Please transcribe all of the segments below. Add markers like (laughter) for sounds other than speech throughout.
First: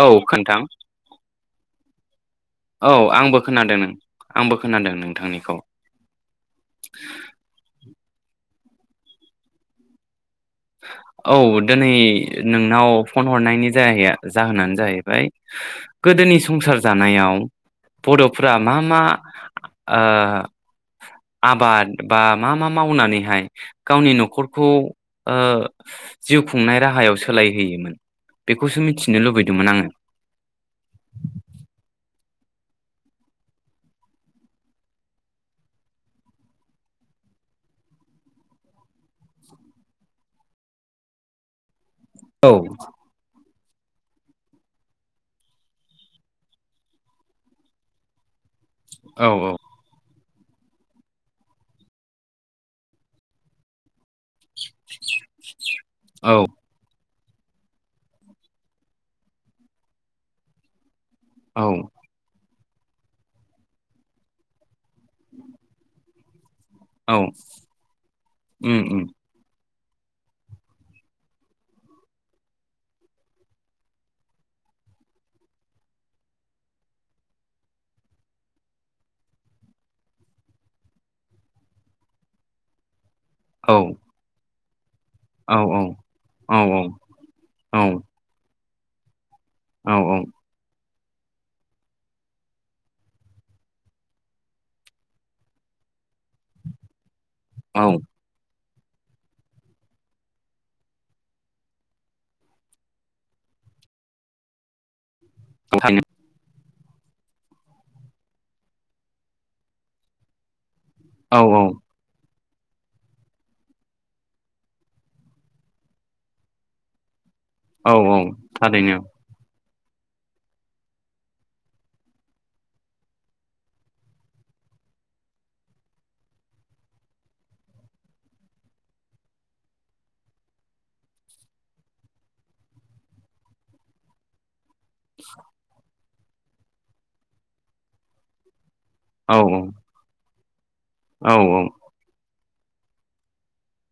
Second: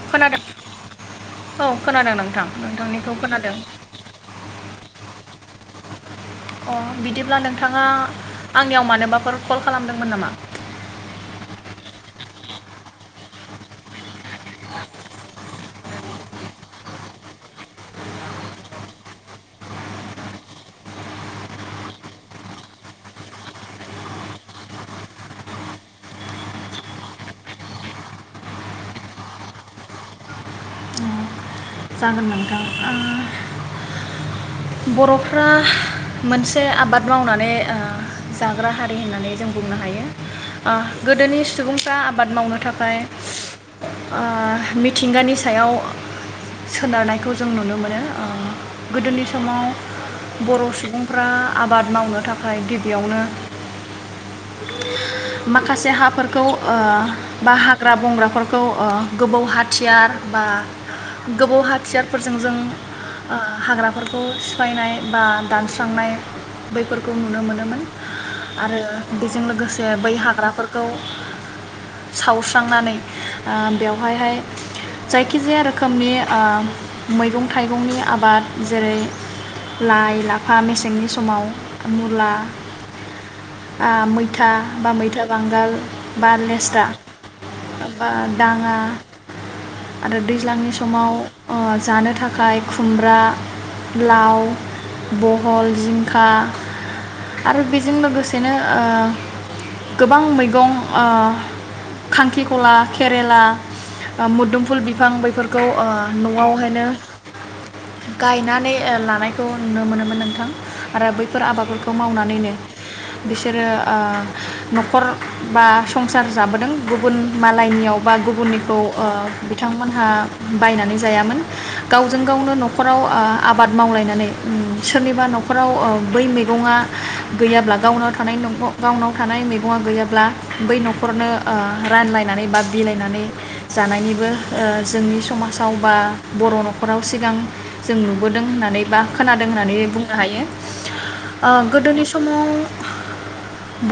औ खोन्थां। औ खोनादों नों औ आंबो खोनादों नों आंबो खोनादों नोंथांनिखौ अ बिदिब्ला नोंथाङा आंनियाव मानोबाफोर कल खालामदोंमोन नामा? औ दिनै नोंनाव फन हरनायनि जायैया जाहोनानो जाहैबाय गोदोनि संसार जानायाव बर'फ्रा मा मा ओ आबाद बा मा मा मावनानैहाय गावनि न'खरखौ, ओ जिउ खुंनाय राहायाव सोलायहोयोमोन बेखौसो मिथिनो लुबैदोंमोन आङो। जागोन नोंथां ओ बर'फ्रा मोनसे आबाद मावनानै ओ जाग्रा हारि होननानै जों बुंनो हायो ओ गोदोनि सुबुं। फ्रा आबाद औ मावनो थाखाय ओ मिथिंगानि सायाव सोनारनायखौ जों नुनो मोनो ओ गोदोनि समाव बर' सुबुंफ्रा आबाद मावनो थाखाय गिबियावनो। माखासे औ हाफोरखौ ओ बा हाग्रा बंग्राफोरखौ गोबौ हाथियार बा गोबौ औ हाथियारफोरजों जों ओ हाग्राफोरखौ सिफायनाय बा दानस्रांनाय बैफोरखौ औ नुनो मोनोमोन आरो उम उम बेजों लोगोसे। ओ बै हाग्राफोरखौ सावस्रांनानै ओ बेवहायहाय जायखिजाया रोखोम। रोखोमनि ओ मैगं थाइगंनि आबाद जेरै लाइ लाफा मेसेंनि समाव मुला। औ आ मैथा। बा मैं था औ बांगाल औ बा लेस्रा औ बा औ दाङा औ आरो औ दैज्लांनि सम समाव ओ जानो थाखाय खुमब्रा लाव बहल जिं खा आरो बेजों औ लोगोसेनो ओ गोबां मैगं ओ खांख्रिखला केरेला मुदुमफुल बिफां बैफोर (unintelligible) थारैनो न'आवहाय नो गायनानै ओ लानायखौ नुनो मोनोमोन नोंथां। आरो औ बैफोर आबादफोरखौ मावनानैनो बिसोरो आ न'खर बा संसार जाबोदों गुबुन औ मालायनियाव बा औ गुबुननिखौ थारैनो ओ बिथांमोनहा बायनानै जायामोन गावजों गावनो न'खराव ओ आबाद मावलायनानै सोरनिबा न'खराव बै मैगङा गैयाब्ला गावनाव थानाय गावनाव थानाय मैगङा गैयाब्ला बै न'खरनो रानलायनानै बा बिलायनानै जानायनिबो ओ जों समाजावबा बर' न'खराव सिगां जों नुबोदों होननानै बा औ खोनादों होननानै बुंनो हायो। औ ओ औ गोदोनि समाव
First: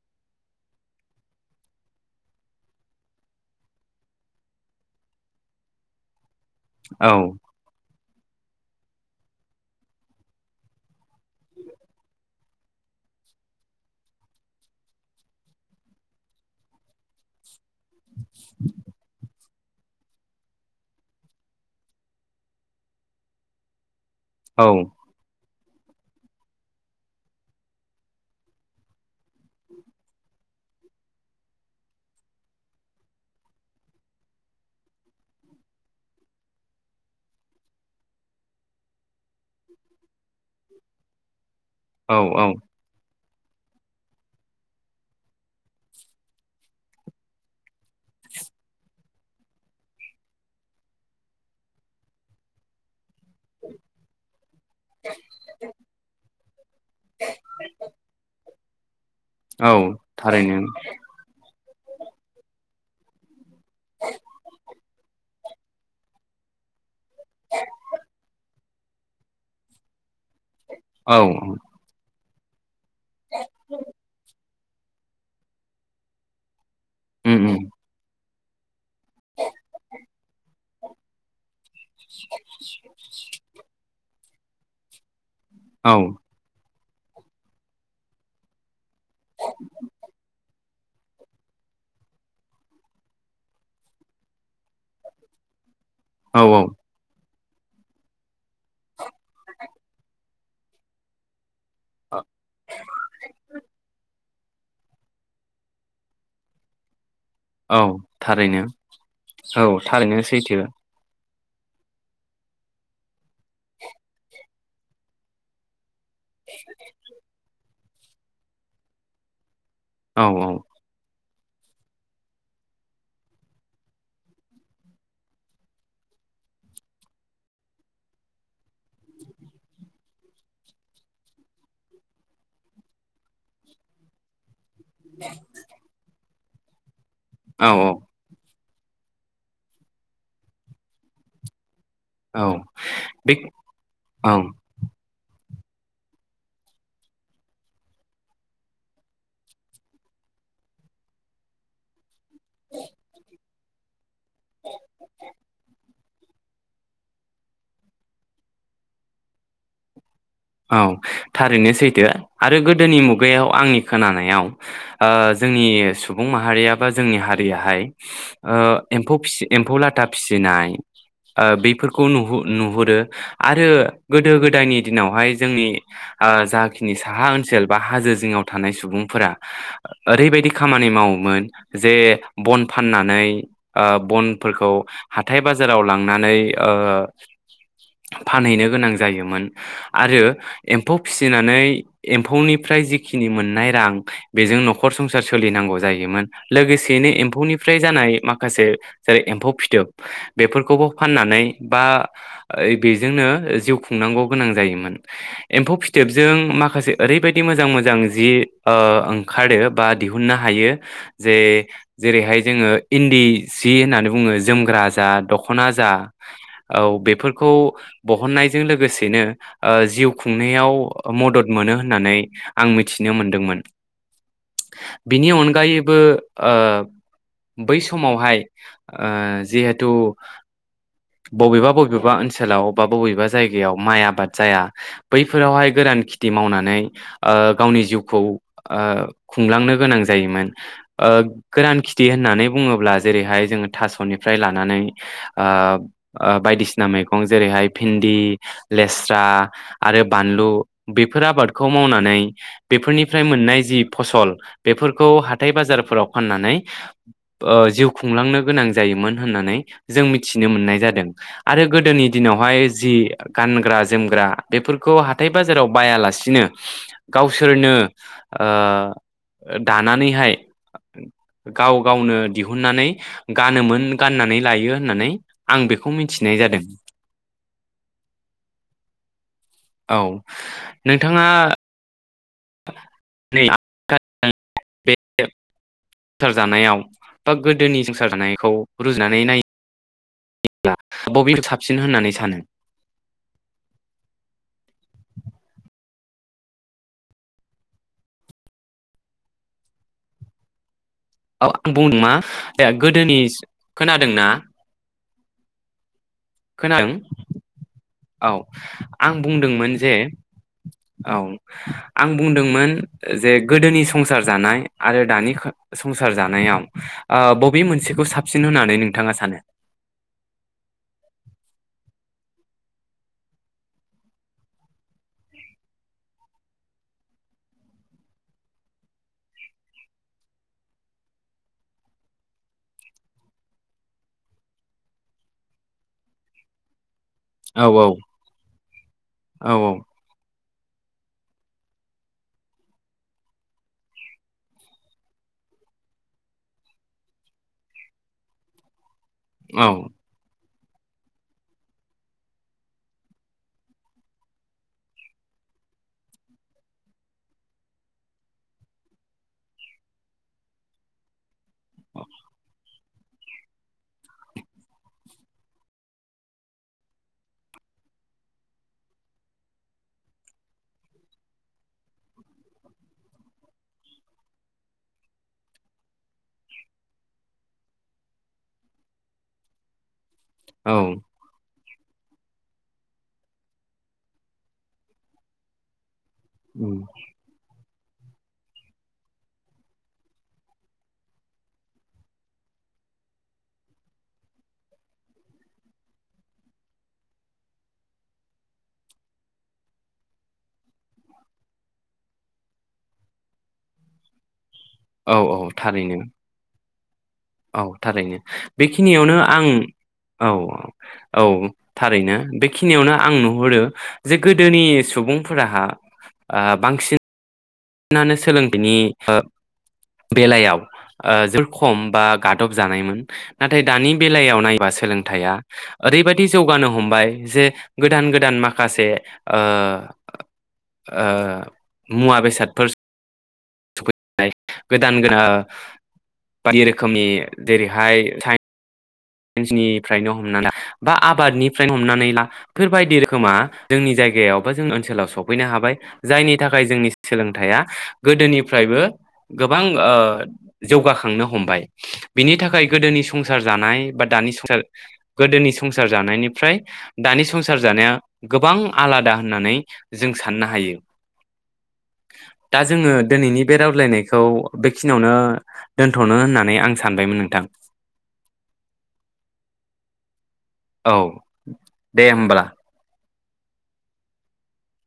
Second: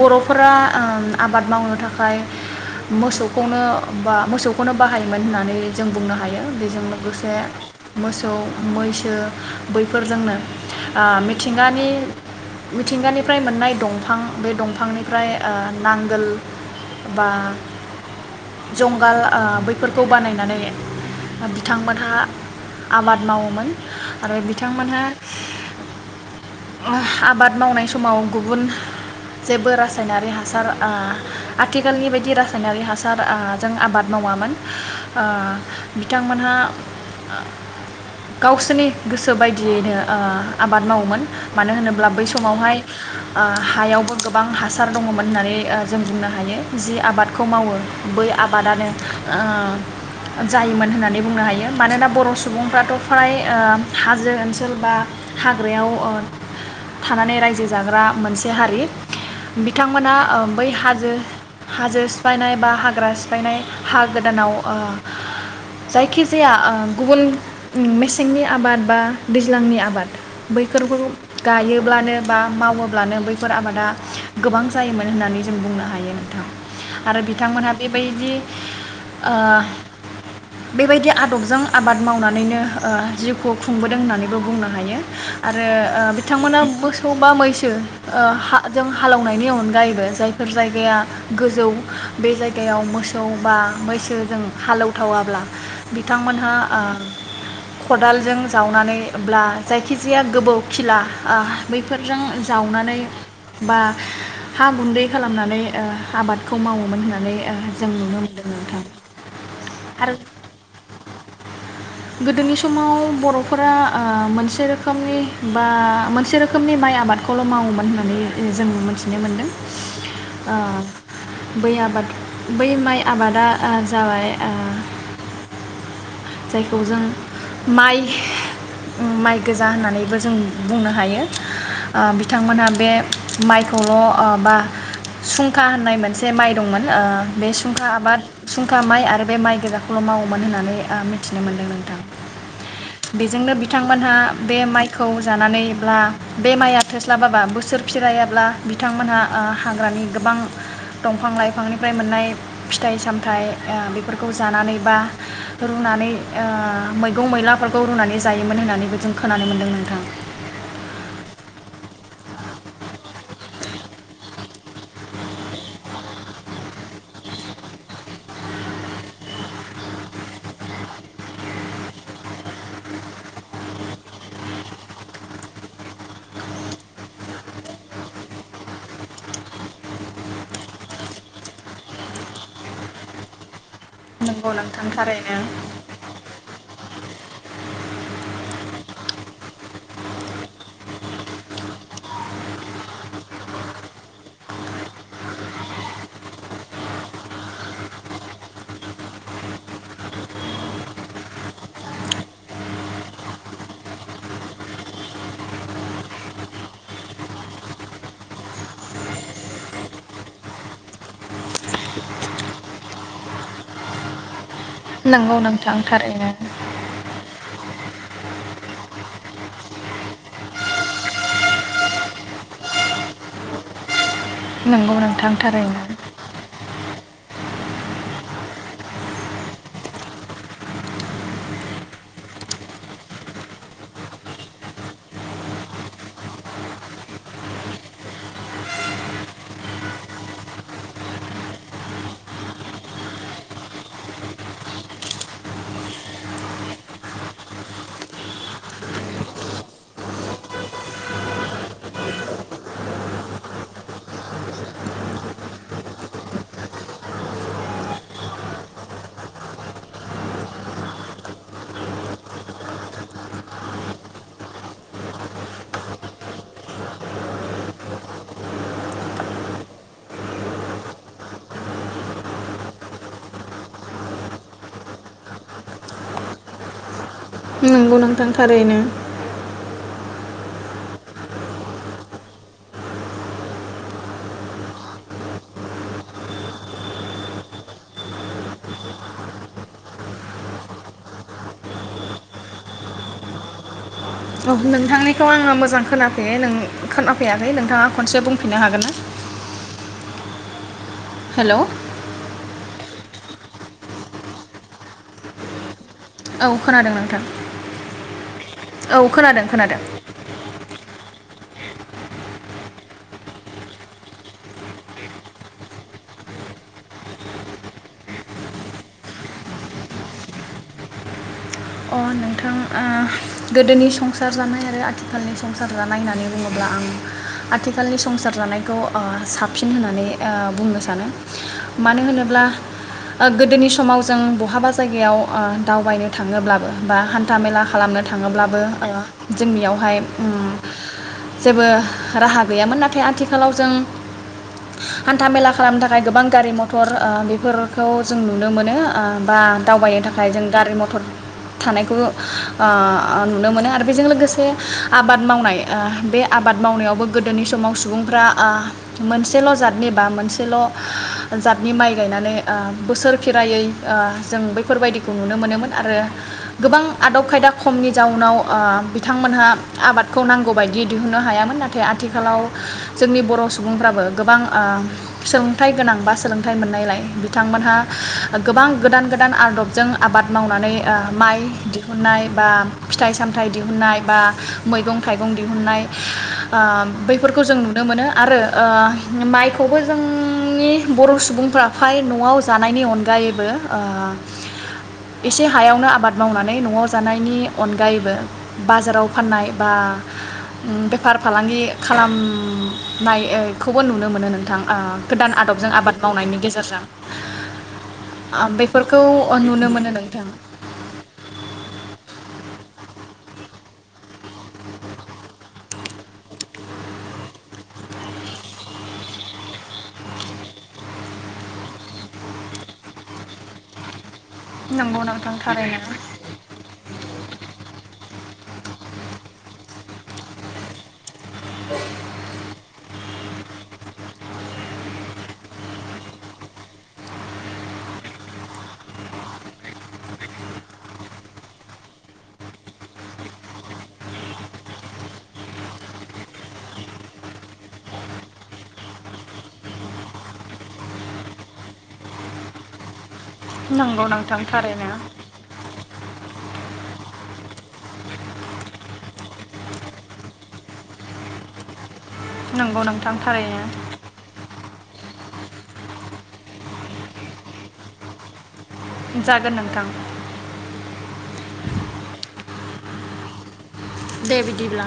बरफोरा ओ आबाद मावनो थाखाय मोसौखौनो बा मोसौखौनो बाहायोमोन होननानै जों बुंनो हायो हायो बेजों औ लोगोसे मोसौ मैसो बैफोरजोंनो ओ मिथिंगानि मिथिंगानिफ्राय मोननाय दंफां बे दंफांनिफ्राय ओ नांगोल बा जंगाल ओ बै फोरखौ बानायनानै बिथांमोनहा आबाद मावोमोन आरो औ बिथांमोनहा हो आबाद मावनाय समाव गुबुन जेबो रासायनारि हासार ओ आथिखालनि बायदि रासायनारि हासार ओ जों आबाद मावामोन ओ बिथांमोनहा ओ गावसोरनि गोसो बायदियैनो ओ आबाद मावोमोन मानो होनोब्ला औ बै औ समावहाय ओ हायावबो गोबां हासार दङमोन ओ होननानै जों बुंनो हायो जि आबादखौ मावो बै आबादानो ओ जायोमोन होननानै बुंनो हायो मानोना बर सुबुंफ्राथ फ्राय ओ हाजो ओनसोल बा हाग्रायाव ओ थानानै रायजो जाग्रा मोनसे से हारि औ बिथांमोना ओ थारैनो बै हाजो हाजो सिफायनाय बा हाग्रा सि बायनाय हा गोदानाव ओ जायखिजाया ओ गुबुन उम मेसेंनि आबाद बा दैज्लांनि आबाद बैफोरखौ औ गायोब्लानो बा मावो ब्लानो बैफोर आबादा गोबां जायोमोन होननानै जों बुंनो हायो नोंथां आरो उम उम बिथांमोनहा बेबायदि ओ। बेबायदि आदबजों आबाद मावनानैनो ओ जिउखौ खुंबोदों होननानै बो बुंनो हायो हो आरो औ ओ बिथांमोना बो मोसौ बा मैसो ओ हा जों हालौनायनि अनगायैबो जायफोर जायगाया गोजौ बे जायगायाव मोसौ बा मैसोजों हालौथावाब्ला बिथांमोनहा औ ओ खदालजों जावनानैब्ला जायखिजाया गोबौ खिला ओ बैफोरजों औ जावनानै बा हा गुन्दै खालामनानै ओ आबादखौ मावोमोन होनना नानै औ जों नुनो मोनदों थारैनो नोंथां। औ आरो थारैनो सैथो। गोदोनि समाव बर'फोरा ओ मोनसे रोखोमनि बा मोनसे रोखोमनि माइ आबादखौल' मावोमोन होननानै जों मिथिनो मोन्दों। औ ओ। बै आबाद बै माइ आबादा ओ जाबाय ओ जायखौ जों माइ माइ गोजा होननानैबो जों बुंनो हायो ओ बिथांमोनहा बे माइखौल' ओ बा सुंखा होननाय मोनसे माइ दंमोन। बे औ सुंखा आबाद सुंखा माइ आरो बे माइ गोजाखौल' मावोमोन होननानै ओ मिथिनो मोनदों नोंथां। औ बे बेजोंनो बिथांमोनहा औ बे माइखौ जानानै ब्ला बे माइआ थोस्लाबाबा बोसोर फिरायाब्ला बिथांमोनहा ओ हाग्रानि गोबां दंफां लाइफांनिफ्राय मोननाय फिथाइ साम थाइ ओ बिफोर खौ जानानै बा रुनानै ओ मैगं मैलाफोरखौ रुनानै जायोमोन होननानैबो जों खोनानो मोन्दों नोंथां। औ थारैनो सैथो आरो गोदोनि मुगायाव आंनि खोनानायाव ओ जोंनि सुबुं माहारिया बा जोंनि हारियाहाय ओ एम्फौ फिसि एम्फौ लाथा फिसिनाय ओ बेफोरखौ नुहु नुहुरो आरो गोदो गोदायनि दिनावहाय जोंनि ओ जाखिनि साहा ओनसोल बा हाजो जिङाव थानाय सुबुंफोरा ओरैबायदि खामानि मावोमोन जे बन फाननानै ओ नंगौ बनफोरखौ नोंथां हाथाय थारैनो बाजाराव लांनानै ओ फानहैनो गोनां जायोमोन आरो एम्फौ फिसिनानै एम्फौनिफ्राय जिखिनि मोननाय रां बेजों न'खर संसार सोलिनांगौ जायोमोन लोगोसेयैनो एम्फौनिफ्राय जानाय माखासे जेरै एम्फौ फिथोब बेफोरखौबो फाननानै बा बेजोंनो जिउ खुंनांगौ गोनां जायोमोन। एम्फौ फिथोबजों माखासे ओरैबायदि मोजां मोजां जि ओंखारो बा दिहुननो हायो जे जेरैहाय जोङो इन्दि सि होनानै बुङो। ग्रा जा नंगौ दख'ना नोंथां जा थारैनो औ बेफोर खौ बहननायजों लोगोसेनो ओ जिउ खुंनायाव मदद मोनो होननानै आं मिथिनो मोनदोंमोन। नंगौ बिनि नोंथां थारैनो अनगायैबो ओ बै समावहाय ओ जिहेथु बबेबा बबेबा ओनसोलाव बा बबेबा जायगायाव माइ आबाद जाया बैफोरावहाय गोरान खिथि मावनानै ओ गावनि जिउखौ ओ खुंलांनो गोनां जायोमोन ओ गोरान खिथि होननानै बुङोब्ला जेरैहाय जोङो थास'निफ्राय लानानै ओ बायदिसिना मैगं जेरैहाय भिन्दि, लेस्रा आरो बानलु बेफोर आबादखौ मावनानै बेफोरनिफ्राय मोननाय जि फसल बेफोरखौ हाथाइ बाजारफोराव फाननानै ओ जिउ खुंलांनो गोनां जायोमोन होननानै जों मिथिनो मोननाय जादों आरो गोदोनि दिनावहाय जि गानग्रा जोमग्रा बेफोरखौ हाथाय बाजाराव बायालासिनो गावसोरनो ओ दानानैहाय गाव गावनो दिहुननानै गानोमोन गाननानै लायो होननानै आं बेखौ मिथिनाय जादों। नंगौ नोंथां थारैनो। औ नोंथाङा (unintelligible) संसार जानायाव बा गोदोनि संसार जानायखौ रुजुनानै नायो ब्ला बबे साबसिन होननानै सानो? औ नोंथांनिखौ आङो मोजां खोनाफै- खोनाफैयाखै नोंथाङा खनसे बुंफिननो हागोन ना? औ हेल' आं बुंदों मा दा गोदोनिस खोनादोंना? औ खोनादों नोंथां। औ औ आं खोनादों बुंदोंमोन खोनादों जे औ आं बुंदोंमोन जे गोदोनि संसार जानाय आरो दानि खो संसार जानायाव ओ बबे मोनसेखौ साबसिन होननानै नोंथाङा सानो? अ नोंथां ओ गोदोनि संसार जानाय आरो आथिखालनि संसार जानाय होननानै बुङोब्ला आं आथिखालनि संसार जानायखौ ओ साबसिन होननानै ओ बुंनो सानो । थामेला औ औ खालामनोन। थाङोब्लाबो ओ औ जोंनिआव हाय उम जेबो राहा गैयामोन नाथाय आथिखालाव जों हान्था मेला खालामनो थाखाय गोबां गारि मथर ओ बेफोरखौ जों नुनो मोनो। ओ बा औ दावबायनो थाखाय जों गारि मथर थानायखौ ओ ओ नुनो मोनो आरो बेजों लोगोसे आबाद मावनाय ओ बे आबाद मावनायावबो गोदोनि समाव सुबुंफ्रा ओ मोनसेल' जाथनि बा मोनसेल' जादनि माइ गायनानै ओ बोसोर खेरायै ओ जों बैफोरबायदिखौ नुनो मोनोमोन आरो गोबां आदब खायदा खमनि जाउनाव ओ बिथांमोनहा आबादखौ नांगौ बायदि दिहुननो हायामोन नाथाय आथिखालाव जोंनि बर' सुबुंफ्राबो गोबां ओ सोलोंथाइ गोनां बा सोलोंथाइ मोननायलाय बिथांमोनहा गोबां गोदान गोदान आदबजों आबाद मावनानै औ ओ माइ दि (unintelligible) बा फिथाइ सामथाइ दिहुननाय बा मैगं थाइगं दिहुननाय ओ औ बैफोरखौ जों नुनो मोनो आरो ओ माइखौबो जोंनि बर' सुबुंफ्रा फ्राय न'आव जानायनि अनगायैबो ओ एसे हायावनो आबाद मावनानै न'आव जानायनि अनगायैबो बाजाराव फाननाय बा उम बेफार फालांगि खालामनाय खौबो नुनो मोनो नोंथां। ओ औ गोदान औ आदबजों आबाद थारैनो मावनायनि गेजेरजों औ थारैनो बेफोरखौ बेखिनियावनो आं नुनो मोनो नोंथां औ औ औ थारैनो बेखिनियावनो आं नुहरो जे गोदोनि सुबुंफोराहा बांसिन सिनानो सोलो बिनि‌ बेलायाव जोर खम बा गादब जानायमोन नाथाय दानि बेलायाव नायबा नंगौ नोंथां सोलोंथाइआ थारैनो ओरैबायदि जौगानो हमबाय जे गोदान गोदान माखास खासे ओ ओ मुवा बेसाद (unintelligible) गोदान गोन ओ बायदि रोखोमनि जेरै हाय साय (unintelligible) निफ्रायनो हमनानै ला बा आबादनिफ्रायनो हमनानै ला बेफोरबायदि रोखोमा जोंनि जायगायाव बा जों ओनसोलाव सफैनो हाबाय जायनि थाखाय जोंनि सोलोंथाइया गोदोनिफ्रायबो गोबां ओ जौगाखांनो हमबाय। बिनि थाखाय गोदोनि संसार जानाय बा नंगौ दानि नोंथां संसार थारैनो गोदोनि संसार जानायनिफ्राय दानि संसार जानाया गोबां आलादा होननानै जों साननो हायो । दा नंगौ जोङो नोंथां दोनैनि बे थारैनो रावलायनायखौ बे खिनावनो दोनथ'नो होननानै आं सानबायमोन नोंथां। जागोन नोंथां औ दे होनब्ला। दे बिदिब्ला